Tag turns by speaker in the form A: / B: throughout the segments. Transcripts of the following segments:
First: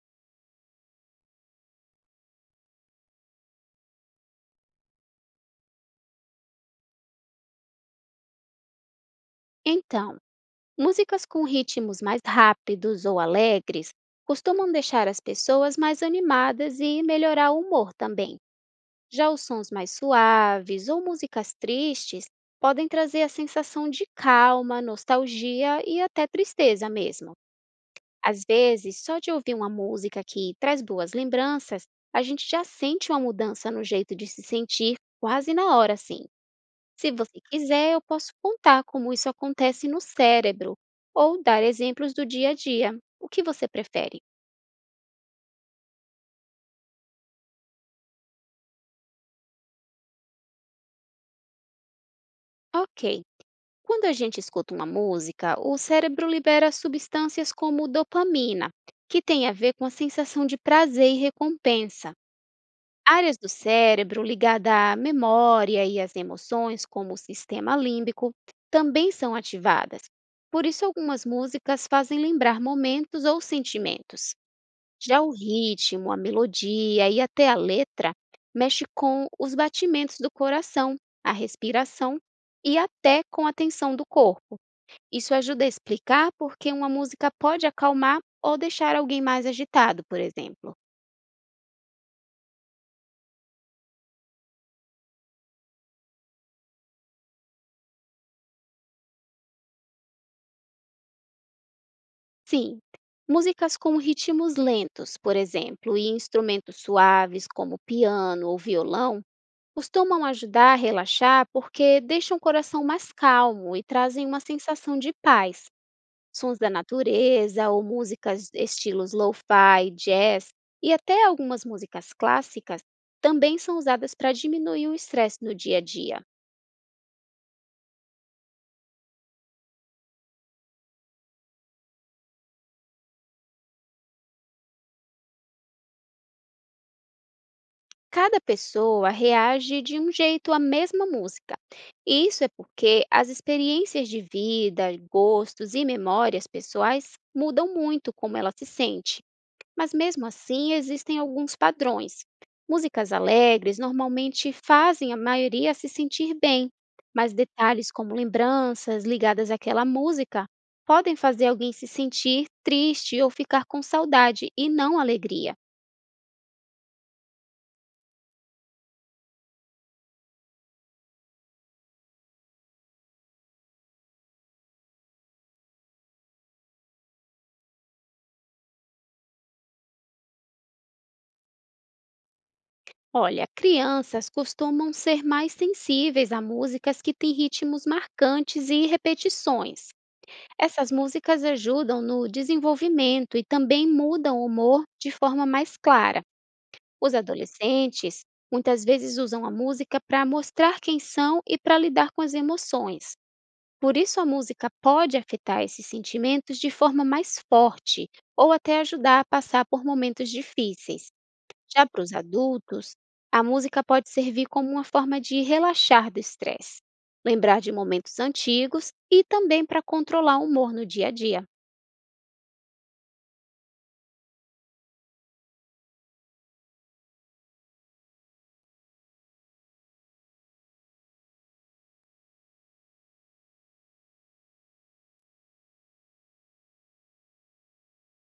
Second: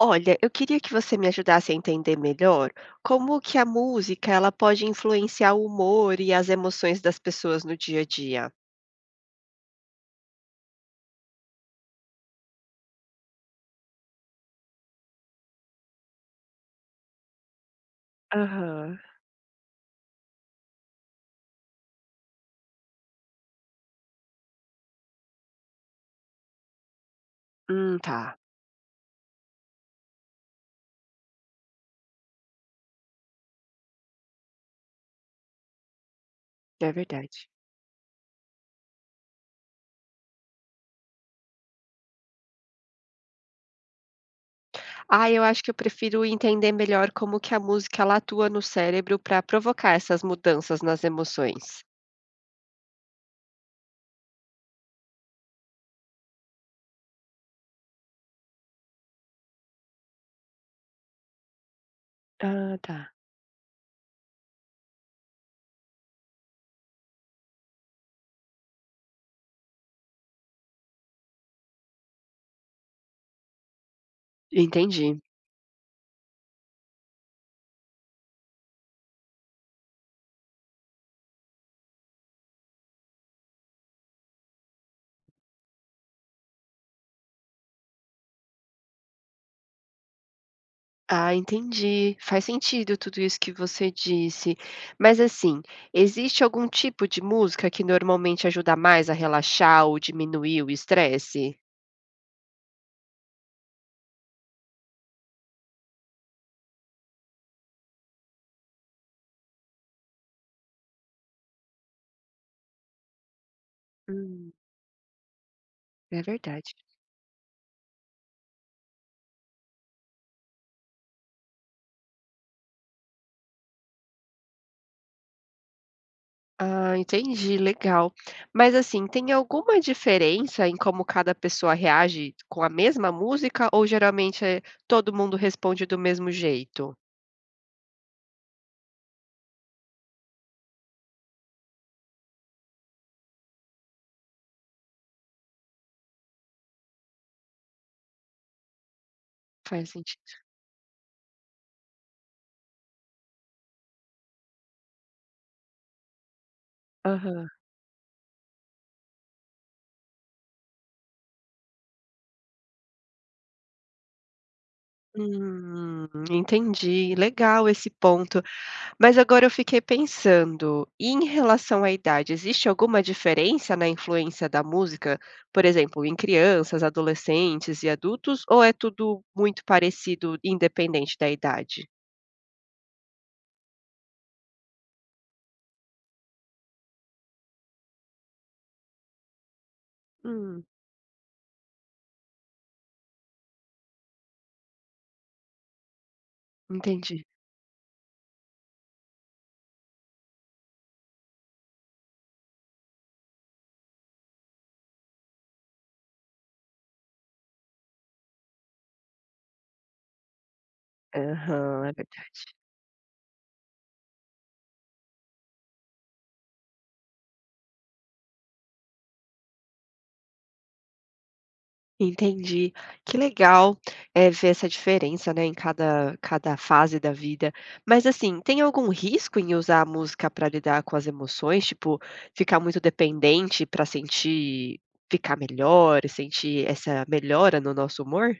A: Olha, eu queria que você me ajudasse a entender melhor como que a música ela pode influenciar o humor e as emoções das pessoas no dia a dia.
B: Então, músicas com ritmos mais rápidos ou alegres costumam deixar as pessoas mais animadas e melhorar o humor também.
A: Aham.
B: Já os sons mais suaves ou músicas tristes podem trazer a sensação de calma, nostalgia e até tristeza mesmo.
A: Tá,
B: Às vezes, só de ouvir uma música que traz boas lembranças, a gente já sente uma mudança no jeito de se sentir quase na hora, assim.
A: é
B: Se você
A: verdade.
B: quiser, eu posso contar como isso acontece no cérebro ou dar exemplos do dia a dia. O que você prefere?
A: Ah, eu acho que eu prefiro entender melhor como que a música ela atua no cérebro para provocar essas mudanças nas emoções.
B: Ok. Quando a gente escuta uma música, o cérebro libera substâncias como dopamina, que tem a ver com a sensação de prazer e recompensa.
A: Ah, tá.
B: Áreas do cérebro ligadas à memória e às emoções, como o sistema límbico, também são ativadas. Por isso, algumas músicas fazem lembrar momentos ou sentimentos.
A: Entendi.
B: Já o ritmo, a melodia e até a letra mexe com os batimentos do coração, a respiração e até com a tensão do corpo. Isso ajuda a explicar por que uma música pode acalmar ou deixar alguém mais agitado, por exemplo.
A: Ah, entendi. Faz sentido tudo isso que você disse. Mas assim, existe algum tipo de música que normalmente ajuda mais a relaxar ou diminuir o estresse?
B: Sim, músicas com ritmos lentos, por exemplo, e instrumentos suaves como piano ou violão costumam ajudar a relaxar porque deixam o coração mais calmo e trazem uma
A: Hum,
B: sensação de paz.
A: é
B: Sons da
A: verdade.
B: natureza ou músicas estilos lo-fi, jazz e até algumas músicas clássicas também são usadas para diminuir o estresse no dia a dia.
A: Ah, entendi, legal. Mas assim, tem alguma diferença em como cada pessoa reage com a mesma música ou geralmente todo mundo responde do mesmo jeito?
B: Cada pessoa reage de um jeito à mesma música. E isso é porque as experiências de vida, gostos e memórias pessoais mudam muito como ela se sente.
A: Faz
B: Mas mesmo
A: sentido.
B: assim existem alguns padrões. Músicas alegres normalmente fazem a maioria se sentir bem, mas
A: Aham.
B: detalhes como lembranças ligadas àquela música podem fazer alguém se sentir triste ou ficar com saudade e não alegria.
A: Entendi. Legal esse ponto. Mas agora eu fiquei pensando, e em relação à idade, existe alguma diferença na influência da música, por exemplo, em crianças, adolescentes e adultos, ou é tudo muito parecido, independente da idade?
B: Olha, crianças costumam ser mais sensíveis a músicas que têm ritmos marcantes e repetições.
A: Hum,
B: Essas músicas ajudam no desenvolvimento e também mudam o humor de forma mais clara. Os
A: entendi.
B: adolescentes muitas vezes usam a música para mostrar quem são e para lidar com as emoções. Por isso, a música pode afetar esses sentimentos de forma mais forte ou até ajudar a passar por momentos difíceis.
A: Aham,
B: Já para os adultos, a música pode servir como uma forma de relaxar do estresse, lembrar de momentos antigos e também para controlar o humor no dia a dia.
A: Entendi. Que legal, é ver essa diferença, né, em cada fase da vida. Mas, assim, tem algum risco em usar a música para lidar com as emoções? Tipo, ficar muito dependente para sentir ficar melhor e sentir essa melhora no nosso humor?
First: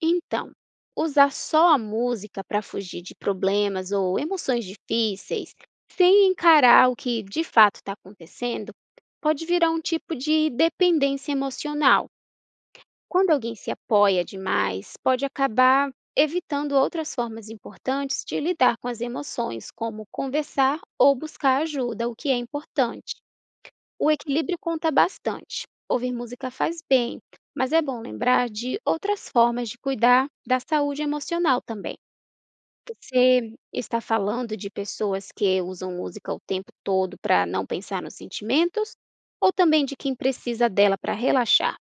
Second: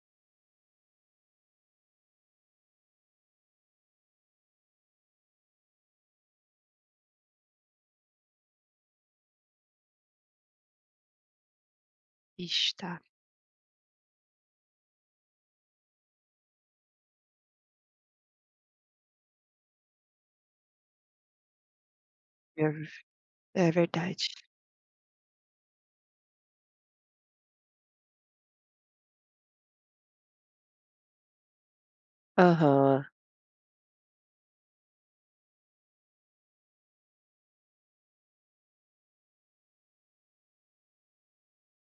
B: Então, usar só a música para fugir de problemas ou emoções difíceis, sem encarar o que de fato está acontecendo, pode virar um tipo de dependência emocional.
A: Ixi, tá.
B: Quando alguém se apoia demais, pode acabar evitando outras formas importantes de lidar com as emoções, como conversar ou buscar ajuda, o que é
A: É
B: importante.
A: é
B: O
A: verdade.
B: equilíbrio conta bastante. Ouvir música faz bem, mas é bom lembrar de outras formas de cuidar da saúde emocional também.
A: Aham.
B: Você está falando de pessoas que usam música o tempo todo para não pensar nos sentimentos, ou também de quem precisa dela para relaxar?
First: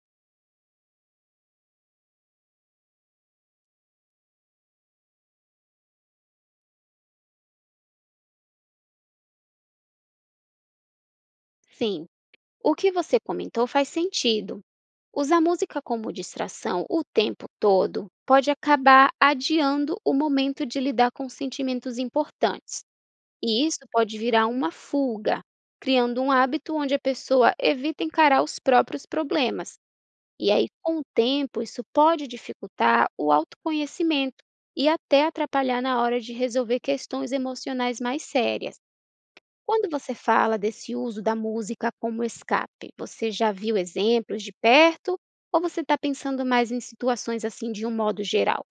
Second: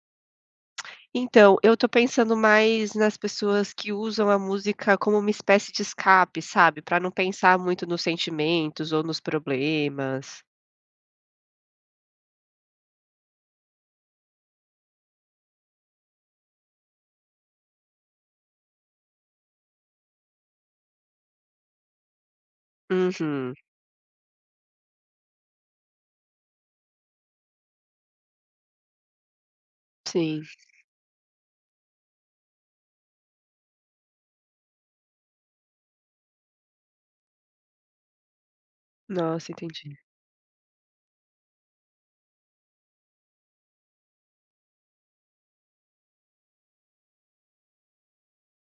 A: Então, eu tô pensando mais nas pessoas que usam a música como uma espécie de escape, sabe, para não pensar muito nos sentimentos ou nos problemas.
B: Sim, o que você comentou faz sentido. Usar música como distração o tempo todo pode acabar adiando o momento de lidar com sentimentos importantes.
A: Uhum,
B: E isso pode virar uma fuga, criando um hábito onde a pessoa evita encarar os próprios problemas.
A: sim.
B: E aí, com o tempo, isso pode dificultar o autoconhecimento e até atrapalhar na hora de resolver questões emocionais mais sérias.
A: Nossa,
B: Quando
A: entendi.
B: você fala desse uso da música como escape, você já viu exemplos de perto ou você está pensando mais em situações assim de um modo geral?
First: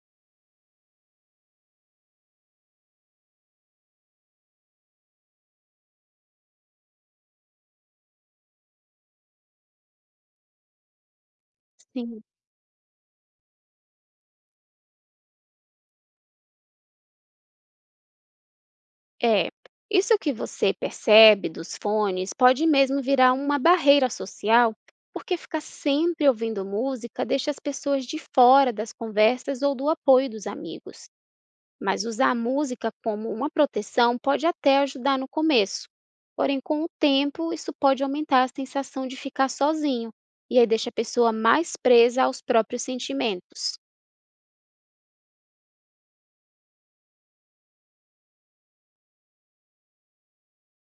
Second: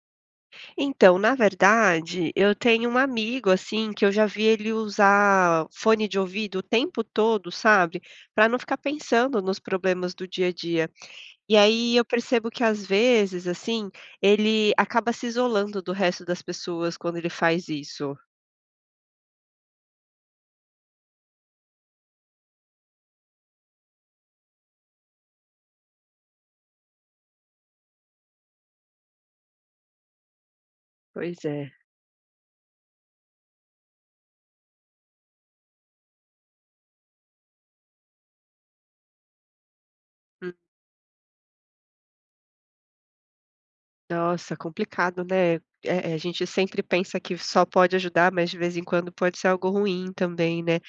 A: Então, na verdade, eu tenho um amigo, assim, que eu já vi ele usar fone de ouvido o tempo todo, sabe, para não ficar pensando nos problemas do dia a dia. E aí eu
B: Sim.
A: percebo que, às vezes, assim, ele acaba se isolando do resto das pessoas quando ele faz isso.
B: É, isso que você percebe dos fones pode mesmo virar uma barreira social, porque ficar sempre ouvindo música deixa as pessoas de fora das conversas ou do apoio dos amigos.
A: Pois é.
B: Mas usar a música como uma proteção pode até ajudar no começo. Porém, com o tempo, isso pode aumentar a sensação de ficar sozinho,
A: Hum,
B: e aí deixa a pessoa mais presa aos próprios sentimentos.
A: nossa, complicado, né. A gente sempre pensa que só pode ajudar, mas de vez em quando pode ser algo ruim também, né.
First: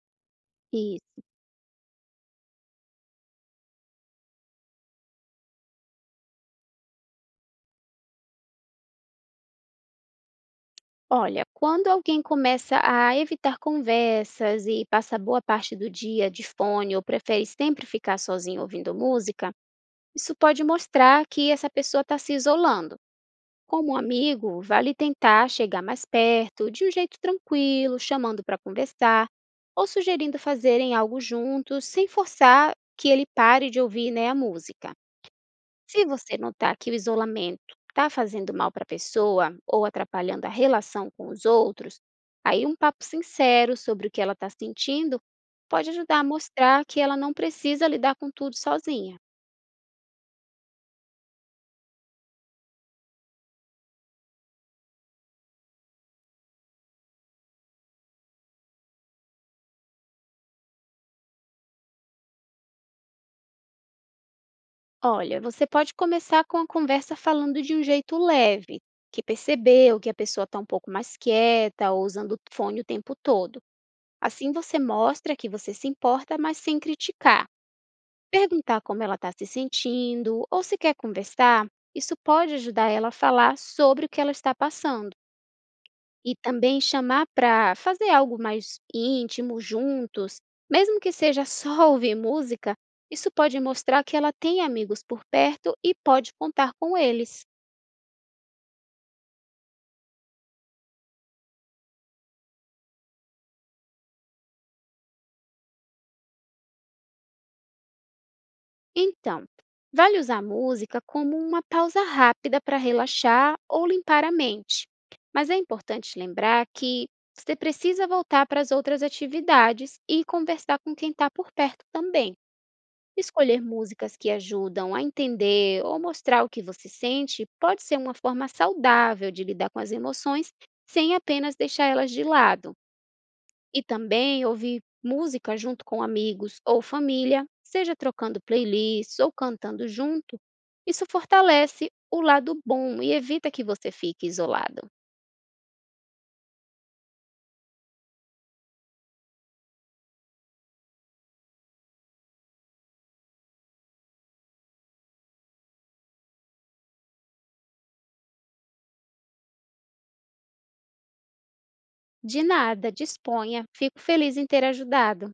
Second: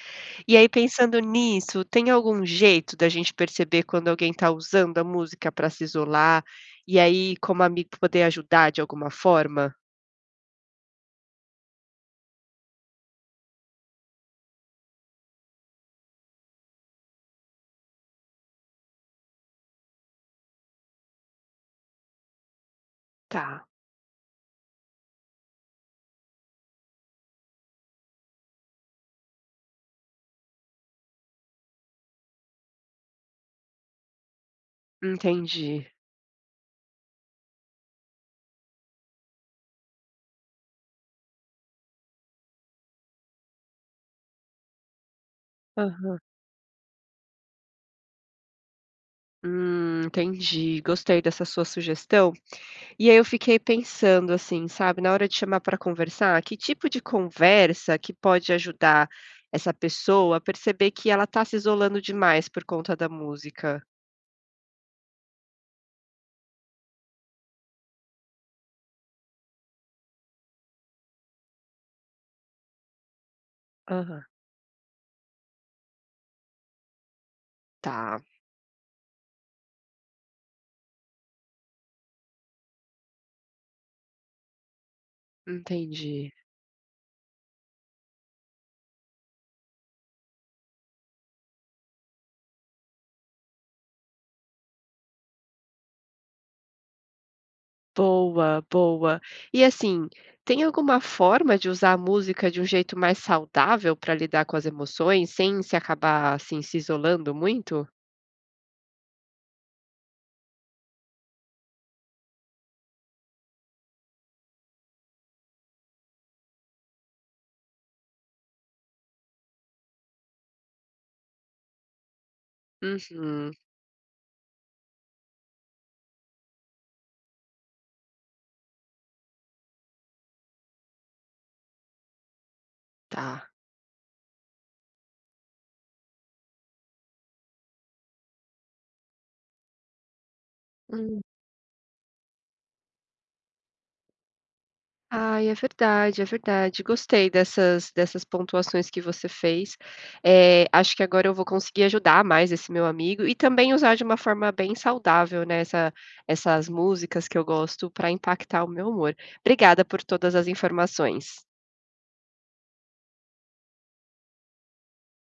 A: E aí pensando nisso, tem algum jeito da gente perceber quando alguém está usando a música para se isolar, e aí como amigo poder ajudar de alguma forma?
B: Olha, quando alguém começa a evitar conversas e passa boa parte do dia de fone ou prefere sempre ficar sozinho ouvindo música, isso pode mostrar que essa pessoa está se isolando.
A: Tá,
B: Como amigo, vale tentar chegar mais perto, de um jeito tranquilo, chamando para conversar ou sugerindo fazerem algo juntos, sem forçar que ele pare de ouvir, né, a música.
A: entendi.
B: Se você notar que o isolamento está fazendo mal para a pessoa ou atrapalhando a relação com os outros, aí um papo sincero sobre o que ela está sentindo pode
A: Aham.
B: ajudar a mostrar que ela não precisa lidar com tudo sozinha.
A: Entendi, gostei dessa sua sugestão. E aí eu fiquei pensando assim, sabe, na hora de chamar para conversar, que tipo de conversa que pode ajudar essa pessoa a perceber que ela está se isolando demais por conta da música?
B: Olha, você pode começar com a conversa falando de um jeito leve, que percebeu que a pessoa está um pouco mais quieta ou usando o fone o tempo todo.
A: Aham,
B: Assim você mostra que você se importa, mas sem criticar.
A: tá,
B: Perguntar como ela está se sentindo ou se quer conversar, isso pode ajudar ela a falar sobre o que ela está passando.
A: entendi.
B: E também chamar para fazer algo mais íntimo juntos, mesmo que seja só ouvir música, isso pode mostrar que ela tem amigos por perto e pode contar com eles.
A: Boa, boa. E assim, tem alguma forma de usar a música de um jeito mais saudável para lidar com as emoções, sem se acabar assim se isolando muito?
B: Então, vale usar a música como uma pausa rápida para relaxar ou limpar a mente. Mas é importante lembrar que você precisa voltar para as outras atividades e conversar com quem está por perto também.
A: Uhum,
B: Escolher músicas que ajudam a entender ou mostrar o que você sente pode ser uma forma saudável de lidar com as emoções sem apenas deixar elas de lado.
A: tá.
B: E também ouvir música junto com amigos ou família, seja trocando playlists ou cantando junto, isso
A: Hum.
B: fortalece o lado bom e evita que você fique isolado.
A: Ai, é verdade, é verdade. Gostei dessas pontuações que você fez. Acho que agora eu vou conseguir ajudar mais esse meu amigo e também usar de uma forma bem saudável, né, essas músicas que eu gosto para impactar o meu humor. Obrigada por todas as informações.
B: De nada, disponha, fico feliz em ter ajudado.